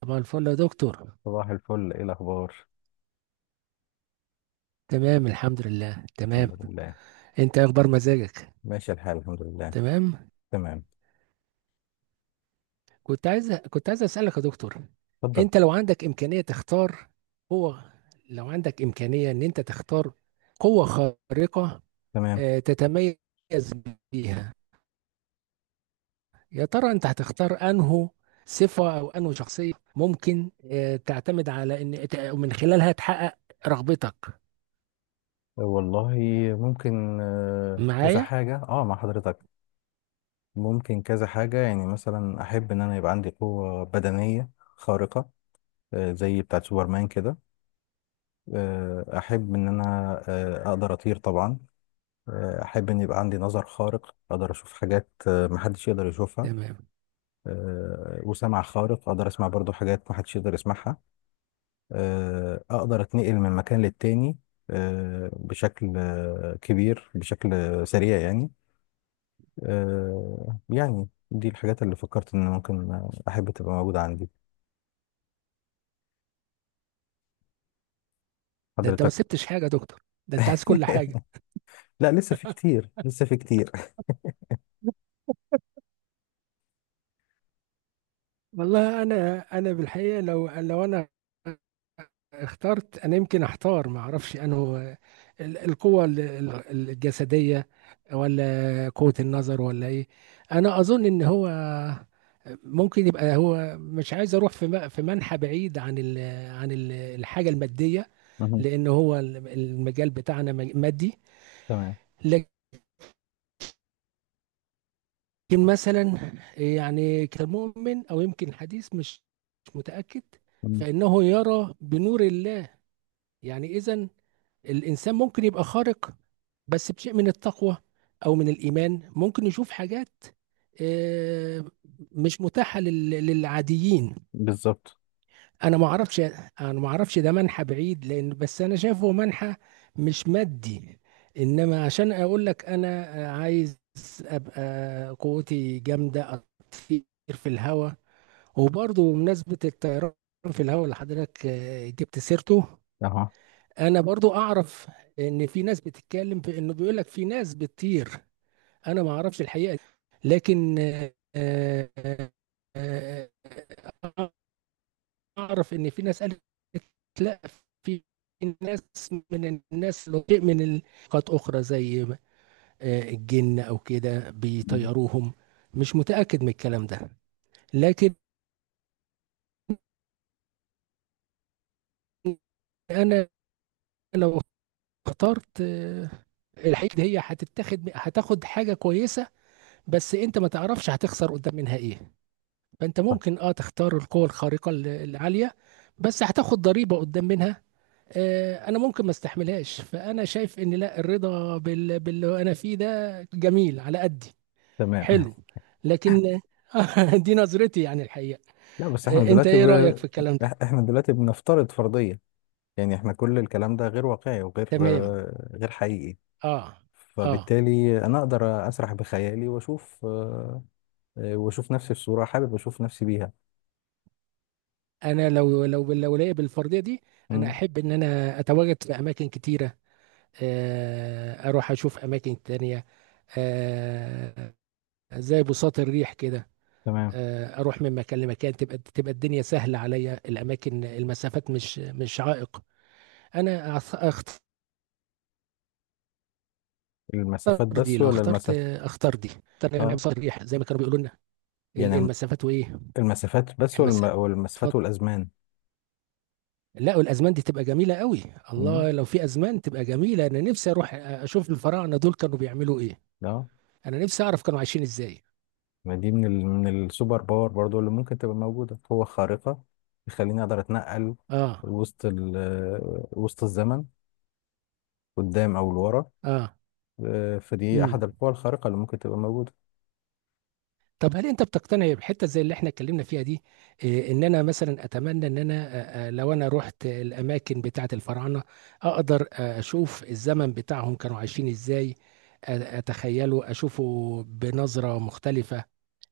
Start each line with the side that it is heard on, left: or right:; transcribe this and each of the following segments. right: طبعا الفل يا دكتور.
left: صباح الفل، ايه الاخبار؟
right: تمام، الحمد لله، تمام.
left: الحمد لله.
right: انت إيه اخبار مزاجك؟
left: ماشي الحال، الحمد لله.
right: تمام.
left: تمام.
right: كنت عايز اسالك يا دكتور.
left: اتفضل.
right: انت لو عندك امكانيه تختار قوه لو عندك امكانيه ان انت تختار قوه خارقه
left: تمام.
right: تتميز بيها. يا ترى انت هتختار انه صفه او انه شخصيه ممكن تعتمد على ان من خلالها تحقق رغبتك.
left: والله، ممكن كذا
right: معايا.
left: حاجة اه مع حضرتك. ممكن كذا حاجة، يعني مثلا احب ان انا يبقى عندي قوة بدنية خارقة، زي بتاعة سوبرمان كده. احب ان انا اقدر اطير طبعا. احب ان يبقى عندي نظر خارق، اقدر اشوف حاجات محدش يقدر يشوفها.
right: تمام.
left: وسمع خارق، اقدر اسمع برضو حاجات محدش يقدر يسمعها. اقدر اتنقل من مكان للتاني بشكل كبير، بشكل سريع يعني. يعني دي الحاجات اللي فكرت ان ممكن احب تبقى موجودة عندي،
right: ده انت ما
left: حضرتك.
right: سبتش حاجه يا دكتور، ده انت عايز كل حاجه.
left: لا، لسه في كتير.
right: والله، انا بالحقيقه لو انا اخترت، انا يمكن احتار، ما اعرفش انه القوه الجسديه ولا قوه النظر ولا ايه. انا اظن ان هو ممكن يبقى هو مش عايز اروح في في منحى بعيد عن الحاجه الماديه.
left: مهم.
right: لان هو المجال بتاعنا مادي.
left: تمام.
right: لكن مثلا، يعني كمؤمن او يمكن حديث، مش متاكد.
left: مم.
right: فانه يرى بنور الله. يعني إذا الإنسان ممكن يبقى خارق بس بشيء من التقوى أو من الإيمان، ممكن يشوف حاجات آه، مش متاحة للعاديين.
left: بالظبط.
right: أنا ما أعرفش. أنا ما أعرفش، ده منحى بعيد، لأن بس أنا شايفه منحى مش مادي. إنما عشان أقول لك، أنا عايز أبقى قوتي جامدة، أطير في الهواء. وبرضه بمناسبة الطيران في الهواء اللي حضرتك جبت سيرته،
left: اها.
right: انا برضو اعرف ان في ناس بتتكلم، في انه بيقول لك في ناس بتطير. انا ما اعرفش الحقيقه دي. لكن آه، آه، اعرف ان في ناس قالت لا، في ناس من الناس لو شيء من نقاط اخرى زي الجن او كده
left: مم.
right: بيطيروهم. مش متاكد من الكلام ده. لكن انا لو اخترت الحقيقه دي، هي هتاخد حاجه كويسه، بس انت ما تعرفش هتخسر قدام منها ايه. فانت
left: صح.
right: ممكن تختار القوة الخارقة العالية، بس هتاخد ضريبة قدام منها. انا ممكن ما استحملهاش، فانا شايف ان لا، الرضا باللي انا فيه ده جميل على قدي.
left: تمام.
right: حلو. لكن دي نظرتي يعني، الحقيقة.
left: لا، بس احنا
right: انت
left: دلوقتي
right: ايه رأيك في الكلام ده؟
left: احنا دلوقتي بنفترض فرضية. يعني احنا كل الكلام ده غير واقعي وغير
right: تمام.
left: غير حقيقي.
right: اه، اه.
left: فبالتالي انا اقدر اسرح بخيالي واشوف واشوف نفسي في صورة حابب اشوف نفسي بيها.
right: انا لو ليا بالفردية دي، انا
left: مم.
right: احب ان انا اتواجد في اماكن كتيرة. اروح اشوف اماكن تانية، آه، زي بساط الريح كده.
left: تمام.
right: اروح من مكان لمكان، تبقى الدنيا سهله عليا، الاماكن، المسافات مش عائق. انا اختار
left: المسافات
right: دي.
left: بس
right: لو
left: ولا
right: اخترت
left: المسافة؟
right: اختار دي، اختار يعني
left: اه،
right: بساط الريح زي ما كانوا بيقولوا لنا.
left: يعني
right: المسافات وايه.
left: المسافات بس
right: المسافه. اتفضل.
left: والمسافات والازمان.
right: لا، والازمان دي تبقى جميله قوي.
left: مم.
right: الله، لو في ازمان تبقى جميله، انا نفسي اروح اشوف الفراعنه دول كانوا بيعملوا ايه.
left: اه.
right: انا نفسي اعرف كانوا عايشين ازاي.
left: ما دي من من السوبر باور برضو، اللي ممكن تبقى موجودة قوة خارقة تخليني اقدر اتنقل
right: اه.
left: وسط ال... آه، وسط الزمن، قدام او لورا.
right: اه.
left: فدي احد
right: امم.
left: القوى الخارقة اللي ممكن تبقى موجودة.
right: طب هل انت بتقتنع بحته زي اللي احنا اتكلمنا فيها دي؟ ان انا مثلا اتمنى ان انا، لو انا رحت الاماكن بتاعه الفراعنه، اقدر اشوف الزمن بتاعهم كانوا عايشين ازاي، اتخيله اشوفه بنظره مختلفه.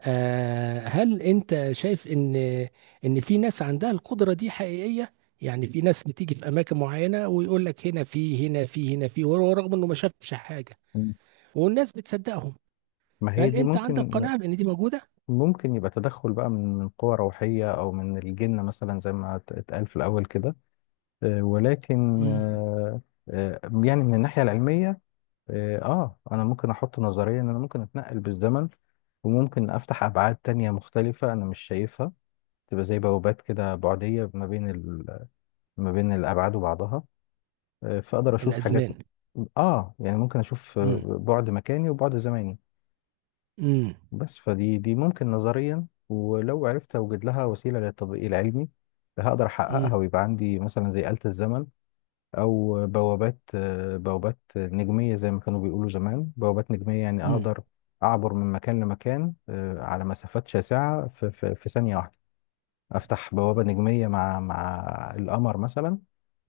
right: هل انت شايف ان في ناس عندها القدره دي حقيقيه؟ يعني في ناس بتيجي في اماكن معينه ويقول لك هنا في، هنا في، هنا في، وهو رغم انه ما شافش حاجه،
left: مم.
right: والناس بتصدقهم.
left: ما هي
right: فهل
left: دي
right: انت عندك
left: ممكن.
right: قناعه بان دي موجوده؟
left: ممكن يبقى تدخل بقى من قوى روحية أو من الجن مثلا، زي ما اتقال في الأول كده. ولكن
right: مم.
left: يعني من الناحية العلمية، أنا ممكن أحط نظرية إن أنا ممكن أتنقل بالزمن، وممكن أفتح أبعاد تانية مختلفة أنا مش شايفها، تبقى زي بوابات كده بعدية ما بين ما بين الأبعاد وبعضها. فأقدر أشوف حاجات،
right: الأزمان.
left: آه يعني ممكن أشوف
right: مم.
left: بعد مكاني وبعد زماني.
right: مم.
left: بس فدي ممكن نظريا، ولو عرفت اوجد لها وسيله للتطبيق العلمي هقدر احققها،
right: مم.
left: ويبقى عندي مثلا زي آلة الزمن، او بوابات نجميه، زي ما كانوا بيقولوا زمان بوابات نجميه، يعني
right: مم.
left: اقدر اعبر من مكان لمكان على مسافات شاسعه في ثانيه واحده. افتح بوابه نجميه مع القمر مثلا،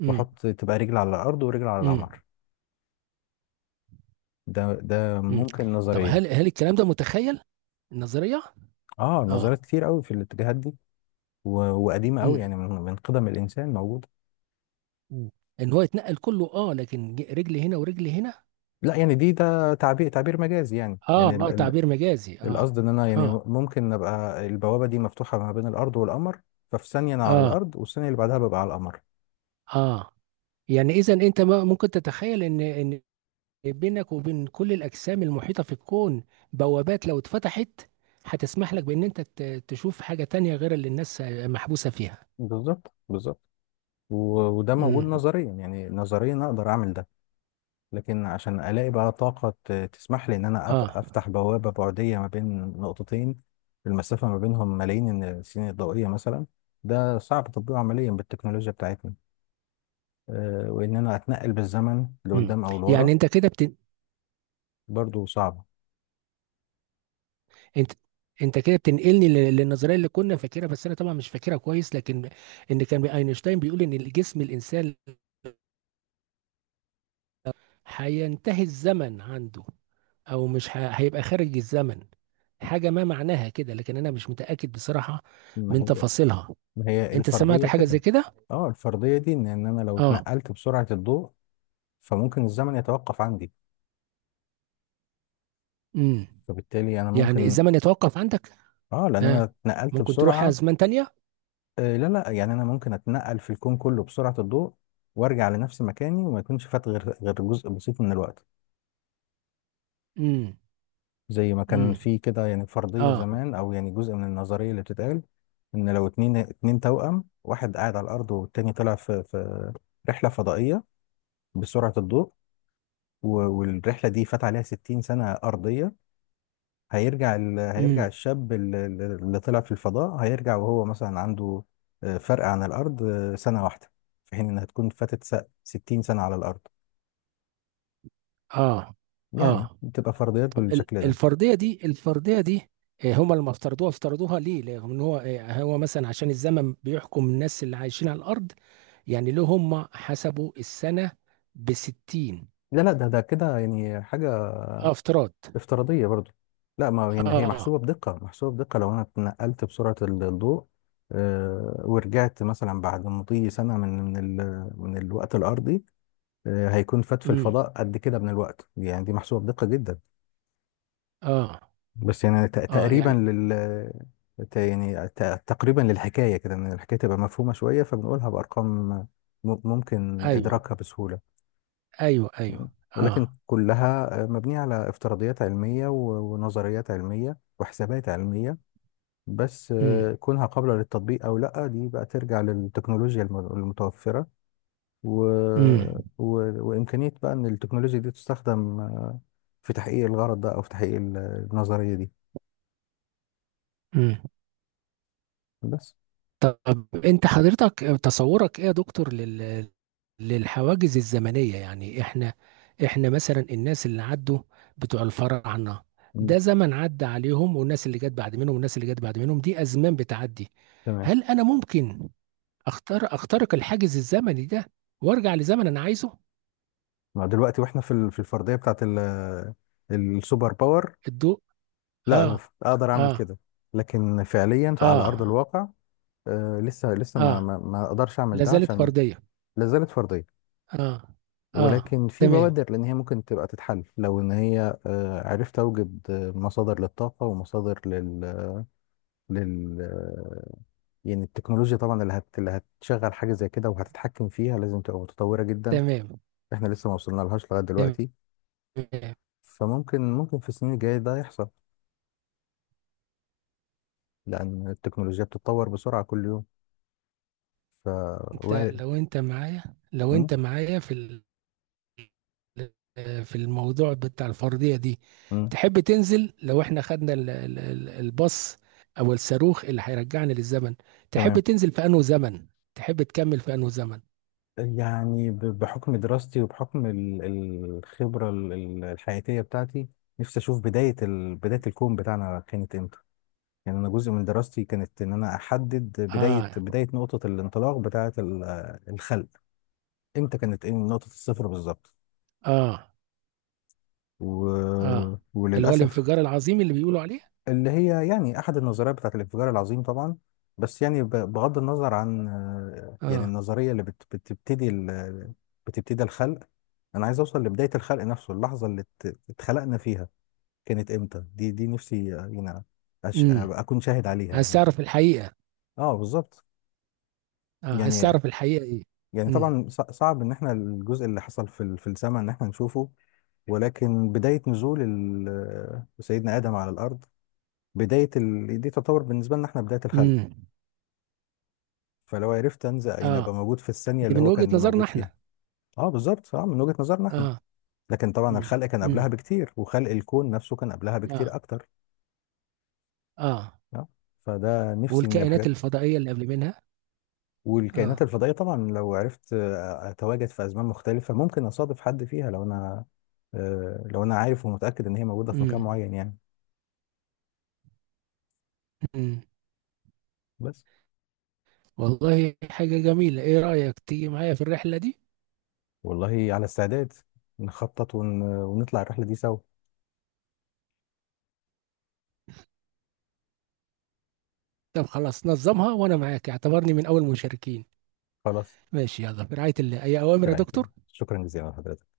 right: مم.
left: واحط تبقى رجل على الارض ورجل على
right: مم.
left: القمر. ده
right: مم.
left: ممكن
right: طب
left: نظريا.
right: هل الكلام ده متخيل، النظرية؟
left: اه،
right: اه.
left: نظريات كتير قوي في الاتجاهات دي، و- وقديمه قوي،
right: مم.
left: يعني من قدم الانسان موجوده.
right: مم. ان هو يتنقل كله، لكن رجل هنا ورجل هنا.
left: لا، يعني ده تعبير مجازي. يعني
right: اه،
left: يعني
right: اه، تعبير مجازي، اه.
left: القصد ان انا يعني
right: اه.
left: ممكن ابقى البوابه دي مفتوحه ما بين الارض والقمر، ففي ثانيه انا على
right: اه.
left: الارض، والثانيه اللي بعدها ببقى على القمر.
right: اه. يعني اذا انت ممكن تتخيل ان بينك وبين كل الاجسام المحيطة في الكون بوابات، لو اتفتحت هتسمح لك بان انت تشوف حاجة تانية غير اللي الناس محبوسة فيها.
left: بالظبط، بالظبط. وده موجود
right: امم.
left: نظريا، يعني نظريا اقدر اعمل ده. لكن عشان الاقي بقى طاقه تسمح لي ان انا
right: اه.
left: افتح بوابه بعديه ما بين نقطتين المسافه ما بينهم ملايين السنين الضوئيه مثلا، ده صعب تطبيقه عمليا بالتكنولوجيا بتاعتنا. وان انا اتنقل بالزمن
right: مم.
left: لقدام او
right: يعني
left: لورا، برضو صعبه.
right: انت انت كده بتنقلني للنظريه اللي كنا فاكرها، بس انا طبعا مش فاكرها كويس. لكن ان كان اينشتاين بيقول ان جسم الانسان هينتهي الزمن عنده، او مش هيبقى خارج الزمن، حاجه ما معناها كده، لكن انا مش متاكد بصراحه
left: ما
right: من
left: هي
right: تفاصيلها.
left: ما هي
right: انت سمعت
left: الفرضيه
right: حاجه
left: كده.
right: زي كده؟
left: اه، الفرضيه دي، ان انا لو
right: اه.
left: اتنقلت بسرعه الضوء فممكن الزمن يتوقف عندي،
right: امم.
left: فبالتالي انا
right: يعني
left: ممكن.
right: الزمن يتوقف عندك.
left: اه، لان انا
right: ها.
left: اتنقلت
right: ممكن تروح
left: بسرعه.
right: ازمان تانية.
left: آه لا، لا، يعني انا ممكن اتنقل في الكون كله بسرعه الضوء وارجع لنفس مكاني، وما يكونش فات غير جزء بسيط من الوقت.
right: امم.
left: زي ما كان
right: امم.
left: في كده، يعني فرضية
right: اه.
left: زمان، أو يعني جزء من النظرية اللي بتتقال، إن لو اتنين توأم، واحد قاعد على الأرض، والتاني طلع في رحلة فضائية بسرعة الضوء، والرحلة دي فات عليها 60 سنة أرضية، هيرجع هيرجع
right: امم.
left: الشاب اللي طلع في الفضاء، هيرجع وهو مثلا عنده فرق عن الأرض سنة واحدة، في حين إنها تكون فاتت 60 سنة على الأرض.
right: اه.
left: يعني
right: اه.
left: بتبقى فرضيات بالشكل ده.
right: الفرضيه دي، هما لما افترضوها ليه؟ لان هو مثلا عشان الزمن بيحكم الناس اللي عايشين على الارض. يعني ليه هما حسبوا السنه ب 60؟
left: لا، لا، ده كده يعني حاجة
right: اه، افتراض.
left: افتراضية برضو. لا، ما هي يعني هي
right: اه.
left: محسوبة بدقة، محسوبة بدقة، لو أنا اتنقلت بسرعة الضوء ورجعت مثلا بعد مضي سنة من من الوقت الأرضي، هيكون فات في
right: امم.
left: الفضاء قد كده من الوقت. يعني دي محسوبة بدقة جدا،
right: اه.
left: بس يعني
right: اه.
left: تقريبا
right: يعني.
left: لل تقريبا للحكاية كده، إن الحكاية تبقى مفهومة شوية فبنقولها بأرقام ممكن
right: ايوه،
left: إدراكها بسهولة.
right: ايوه، ايوه.
left: ولكن
right: اه.
left: كلها مبنية على افتراضيات علمية ونظريات علمية وحسابات علمية. بس
right: امم.
left: كونها قابلة للتطبيق أو لأ، دي بقى ترجع للتكنولوجيا المتوفرة و...
right: امم.
left: و... وإمكانية بقى إن التكنولوجيا دي تستخدم في تحقيق الغرض ده، أو في تحقيق النظرية دي.
right: امم.
left: بس.
right: طب انت حضرتك تصورك ايه يا دكتور للحواجز الزمنية؟ يعني احنا مثلا الناس اللي عدوا، بتوع الفراعنة،
left: مم.
right: ده زمن عدى عليهم، والناس اللي جت بعد منهم، والناس اللي جت بعد منهم، دي ازمان بتعدي.
left: تمام.
right: هل انا ممكن اختار اخترق الحاجز الزمني ده وارجع لزمن انا عايزه؟
left: ما دلوقتي وإحنا في في الفردية بتاعت السوبر باور.
right: الضوء.
left: لأ،
right: اه.
left: أقدر أعمل
right: اه.
left: كده، لكن فعليا على أرض
right: اه.
left: الواقع لسه ما
right: اه.
left: ما ما أقدرش أعمل
right: لا
left: ده،
right: زالت
left: عشان
right: فردية.
left: لا زالت فردية.
right: اه. اه.
left: ولكن في
right: تمام.
left: بوادر، لان هي ممكن تبقى تتحل لو ان هي عرفت اوجد مصادر للطاقه ومصادر لل لل آه، يعني التكنولوجيا طبعا اللي اللي هتشغل حاجه زي كده وهتتحكم فيها لازم تبقى متطوره جدا.
right: تمام.
left: احنا لسه ما وصلنا لهاش لغايه دلوقتي.
right: تمام.
left: فممكن في السنين الجايه ده يحصل، لان التكنولوجيا بتتطور بسرعه كل يوم، ف
right: انت
left: وارد.
right: لو انت معايا لو
left: مم؟
right: انت معايا في في الموضوع بتاع الفرضية دي،
left: مم.
right: تحب تنزل؟ لو احنا خدنا الباص او الصاروخ اللي هيرجعنا للزمن، تحب
left: تمام.
right: تنزل في انه زمن؟ تحب تكمل في انه زمن؟
left: يعني بحكم دراستي، وبحكم الخبرة الحياتية بتاعتي، نفسي أشوف بداية بداية الكون بتاعنا كانت إمتى. يعني أنا جزء من دراستي كانت إن أنا أحدد بداية
right: اه.
left: بداية نقطة الانطلاق بتاعة الخلق، إمتى كانت، إيه نقطة الصفر بالظبط.
right: اه.
left: و...
right: اه. اللي هو
left: وللأسف،
right: الانفجار العظيم اللي بيقولوا عليه.
left: اللي هي يعني احد النظريات بتاعت الانفجار العظيم طبعا. بس يعني بغض النظر عن يعني
right: اه.
left: النظريه اللي بتبتدي الخلق، انا عايز اوصل لبدايه الخلق نفسه، اللحظه اللي اتخلقنا فيها كانت امتى. دي نفسي يعني
right: امم.
left: أبقى اكون شاهد عليها
right: عايز
left: يعني.
right: تعرف الحقيقة؟
left: اه، بالظبط.
right: اه، عايز
left: يعني
right: تعرف الحقيقة ايه. امم.
left: طبعا صعب ان احنا الجزء اللي حصل في في السماء ان احنا نشوفه، ولكن بداية نزول سيدنا آدم على الأرض، بداية دي تعتبر بالنسبة لنا احنا بداية الخلق.
right: امم.
left: فلو عرفت انزل يعني ابقى
right: اه.
left: موجود في الثانيه
right: دي
left: اللي
right: من
left: هو
right: وجهة
left: كان
right: نظرنا
left: موجود فيها.
right: احنا.
left: اه، بالظبط، اه من وجهه نظرنا احنا.
right: اه.
left: لكن طبعا
right: امم.
left: الخلق كان
right: امم.
left: قبلها بكتير، وخلق الكون نفسه كان قبلها
right: اه.
left: بكتير اكتر.
right: اه.
left: اه، فده نفسي من
right: والكائنات
left: الحاجات،
right: الفضائية اللي قبل منها.
left: والكائنات
right: اه.
left: الفضائيه طبعا. لو عرفت اتواجد في ازمان مختلفه ممكن اصادف حد فيها، لو انا لو انا عارف ومتاكد ان هي موجوده في
right: امم.
left: مكان معين يعني.
right: امم.
left: بس.
right: والله، حاجة جميلة. ايه رأيك تيجي معايا في الرحلة دي؟
left: والله، على استعداد. نخطط ونطلع الرحله دي سوا.
right: طب خلاص، نظمها وانا معاك، اعتبرني من اول مشاركين.
left: خلاص.
right: ماشي، يلا، برعاية الله. اي
left: في
right: اوامر يا
left: رعايه الله.
right: دكتور.
left: شكرا جزيلا لحضرتك.